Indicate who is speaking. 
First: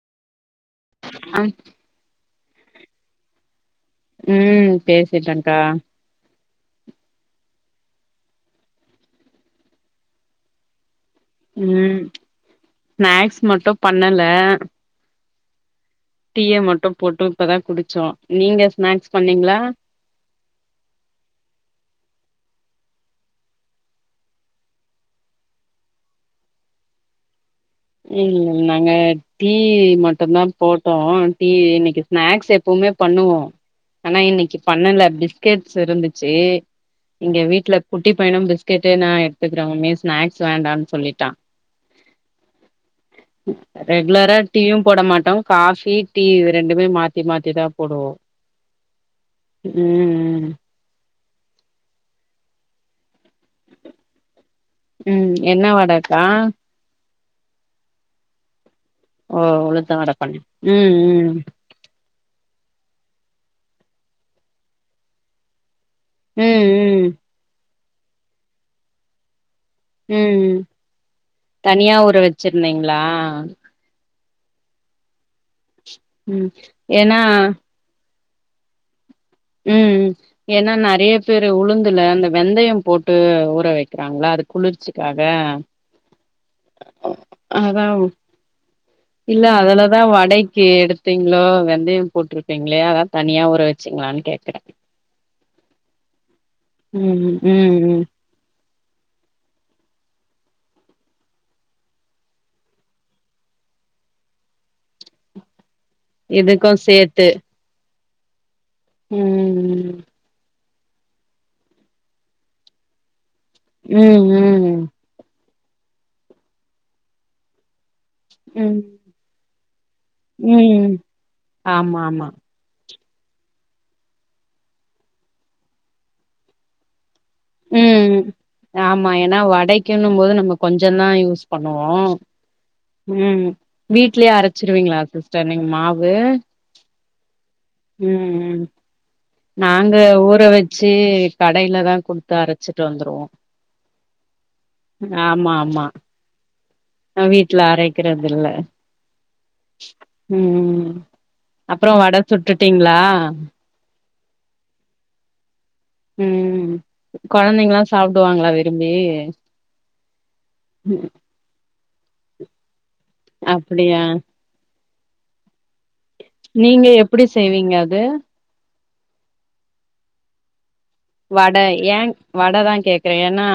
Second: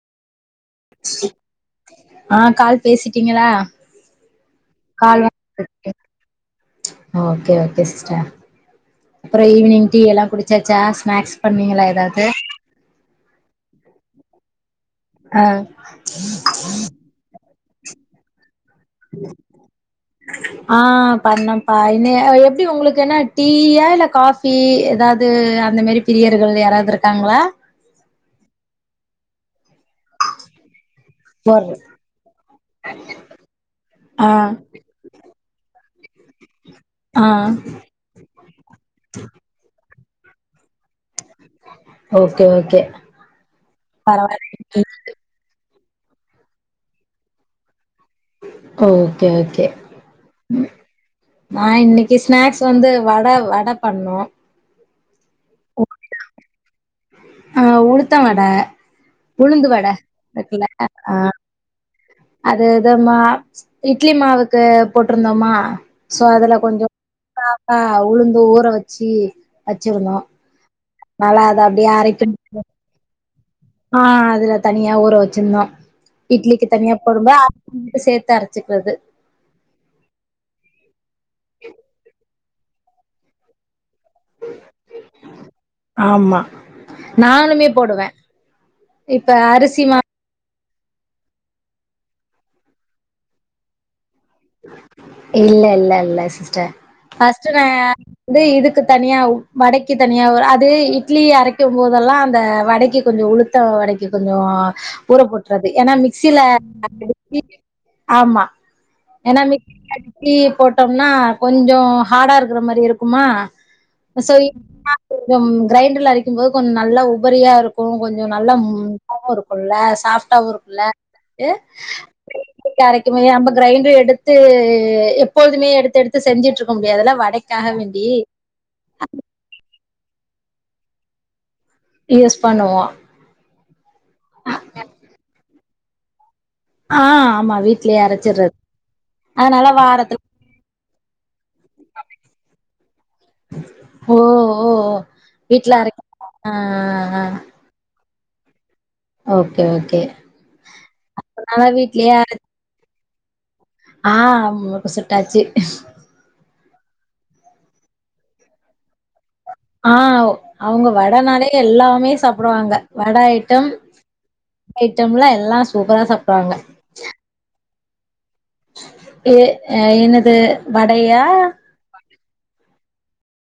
Speaker 1: ஆ
Speaker 2: அ கால் பேசிட்டீங்களா
Speaker 1: ம் பேசிடன்க்கா
Speaker 2: ம்ச் ஓகே ஓகே சிஸ்டர் அப்புறோ ஈவினிங் டீ எல்லா குடிச்சாச்சா ஸ் ஸ்நாக்ஸ் பண்ணீங்களா
Speaker 1: ம்
Speaker 2: ஏதாவது
Speaker 1: ஸ்நாக்ஸ் மட்டு பண்ணல
Speaker 2: அ
Speaker 1: டீய மட்டும் போட்டு இப்பதா குடிச்சோ நீங்கஸ்
Speaker 2: ஆ பண்ணோம்ப்பா இன்னியே [unintelligible] எப்படி உங்களுக்கு என்ன டீயா இல்ல காபி ஏதாவது அந்த மேரி பிரியர்கள் யாராவது இருக்காங்களா
Speaker 1: டீ டீ மட்டுந்தா போட்டோ டீ
Speaker 2: ஒரு
Speaker 1: இன்னிக்கு ஸ்நாக்ஸ் எப்போமே பண்ணுவோ ஆனா
Speaker 2: ஆ
Speaker 1: இன்னிக்கு பண்ணல பிஸ்கெட்ஸ் இருந்துச்சு
Speaker 2: ஆ
Speaker 1: இங்க வீட்ல குட்டி பயணம் பிஸ்கெட்டே நா எடுத்துக்கிற [unintelligible] ஸ்நாக்ஸ் வேண்டான் சொல்லிட்டா
Speaker 2: ஓகே ஓகே
Speaker 1: ரெகுலரா
Speaker 2: பரவாயில்ல
Speaker 1: டீயும் போட மாட்டோ காஃ பி டீ ரெண்டுமே மாத்தி மாத்திதா போடுவோ
Speaker 2: ஓகே ஓகே ம் நா இன்னிக்கு ஸ்நாக்ஸ் வந்து வட வட பண்ணோ
Speaker 1: ம் என்ன வடக்கா
Speaker 2: ஆ உழுத்த வட
Speaker 1: ஓ
Speaker 2: உளுந்து
Speaker 1: உழுத்த வட பண்ணேன்
Speaker 2: இருக்குல்ல ஆ
Speaker 1: ம்ம்
Speaker 2: அது ஏதோ மா இட்லி மாவுக்கு போட்டுருந்தோமா
Speaker 1: ம் ம்
Speaker 2: ஆ உளுந்து ஊற வச்சு வச்சிருந்தோ நல்லா அத அப்டியே அரைக்
Speaker 1: வெச்சுருந்தீங்களா ஆ
Speaker 2: ஆ அதுல தனியா ஊற வச்சிருந்தோ
Speaker 1: ம்
Speaker 2: இட்லிக்கு தனியா
Speaker 1: ஏன்னா
Speaker 2: போடும்ப சேத் த்தே அரச்சுக்குறது
Speaker 1: ம் ஏன்னா நறையப் பேரு உளுந்துல அந்த வெந்தயம் போட்டு ஊற வெக் குறாங்களா அது குளிர்ச்சிக்காக
Speaker 2: ஆமா நானுமே
Speaker 1: அதா
Speaker 2: போடுவே இப்ப
Speaker 1: இல்ல
Speaker 2: அரிசி மா
Speaker 1: அதுலதா வடை கீ எடுத்தீங்ளோ வெந்தயம் போட்ருக்கீங்களே அதா தனியா ஊற வச்சீங்களானு
Speaker 2: இல்ல இல்ல இல்ல சிஸ்டர்
Speaker 1: ம்
Speaker 2: ஃபர்ஸ்ட் நா
Speaker 1: ம் ம்
Speaker 2: வந்து இது க்கு தனியா வடைக்கு தனியா அது இட்லி அரைக்கும் போதெல்லா அந்த வடைக்கு கொஞ்சே உளுத்த வடைக்கு கொஞ்சே ஊறப்போட்டுறது ஏன்னா மிக்சியில
Speaker 1: இதுக்கு சேத்து
Speaker 2: அடிச்சி ஆமா ஏன்னா
Speaker 1: ம்
Speaker 2: [inaudible] போட் டோம்னா கொஞ்சோ ஹார்டா இருக்கிற மாரி இருக்குமா
Speaker 1: ம்
Speaker 2: சோ
Speaker 1: ம் ம்
Speaker 2: கொஞ்சம் கிரைண்டர்ல அரைக்கும்போது கொஞ்சோ நல்லா உபரியா இருக் கும் கொஞ்சே நல்ல ம் இருக்குல்ல சாப்டாவும் இருக்குல்ல
Speaker 1: ம் ஆமா ஆமா
Speaker 2: அ நம்ப கிரைண்டர் எடு த்து எப்போதுமே எடுத்து எடுத்து செஞ்சிட்டு இருக்க முடியாதுல வடை
Speaker 1: ம் ஆமா ஏன்னா வடை க்கின்னும் போது நம்ம கொஞ்சே தா யூஸ் பண்ணுவோ
Speaker 2: யூஸ் பண்ணுவோ
Speaker 1: ம் வீட்லே அரைச்சுருவீங்களா சிஸ்டர் நீங்க மாவு [unintelligible]
Speaker 2: ஆ ஆமா வீட்லயே
Speaker 1: ம்
Speaker 2: அரைச்சிடறது
Speaker 1: ம் நாங்க ஊற சேரி கடையில தா குடுத்து அரைச்சிட்டு வந்துருவோ
Speaker 2: ஓ ஓ ஓ
Speaker 1: ஆமா
Speaker 2: வீட்ல
Speaker 1: ஆமா
Speaker 2: அரைக்க ஆ ஆ
Speaker 1: நா வீட்ல அரை க்கிறது இல்ல
Speaker 2: ஓகே ஓகே
Speaker 1: ம் ம்
Speaker 2: அதனால
Speaker 1: அப்றோ
Speaker 2: வீட்லயே
Speaker 1: வட
Speaker 2: அர
Speaker 1: சுட்டுட்டீங்களா [inaudible]
Speaker 2: ஆ முறுக்கு சுட்டாச்சி
Speaker 1: ம் ம் கொழந்தைங்கலா சாப்டுவாங்களா விரும்பி
Speaker 2: ஆ அவங்க வடனாலே எல்லாமே சாப்டுவாங்க வட ஐட்டம்
Speaker 1: அப்படியா
Speaker 2: ஐட்டம்லாம் எல்லா சூப்பரா சாப்டுவாங்க
Speaker 1: நீங்க எப்டி செய்வீங்க அது
Speaker 2: எ அ எனது
Speaker 1: வடை ஏன் வடை தான் கேக் கிறேன் ஏன்னா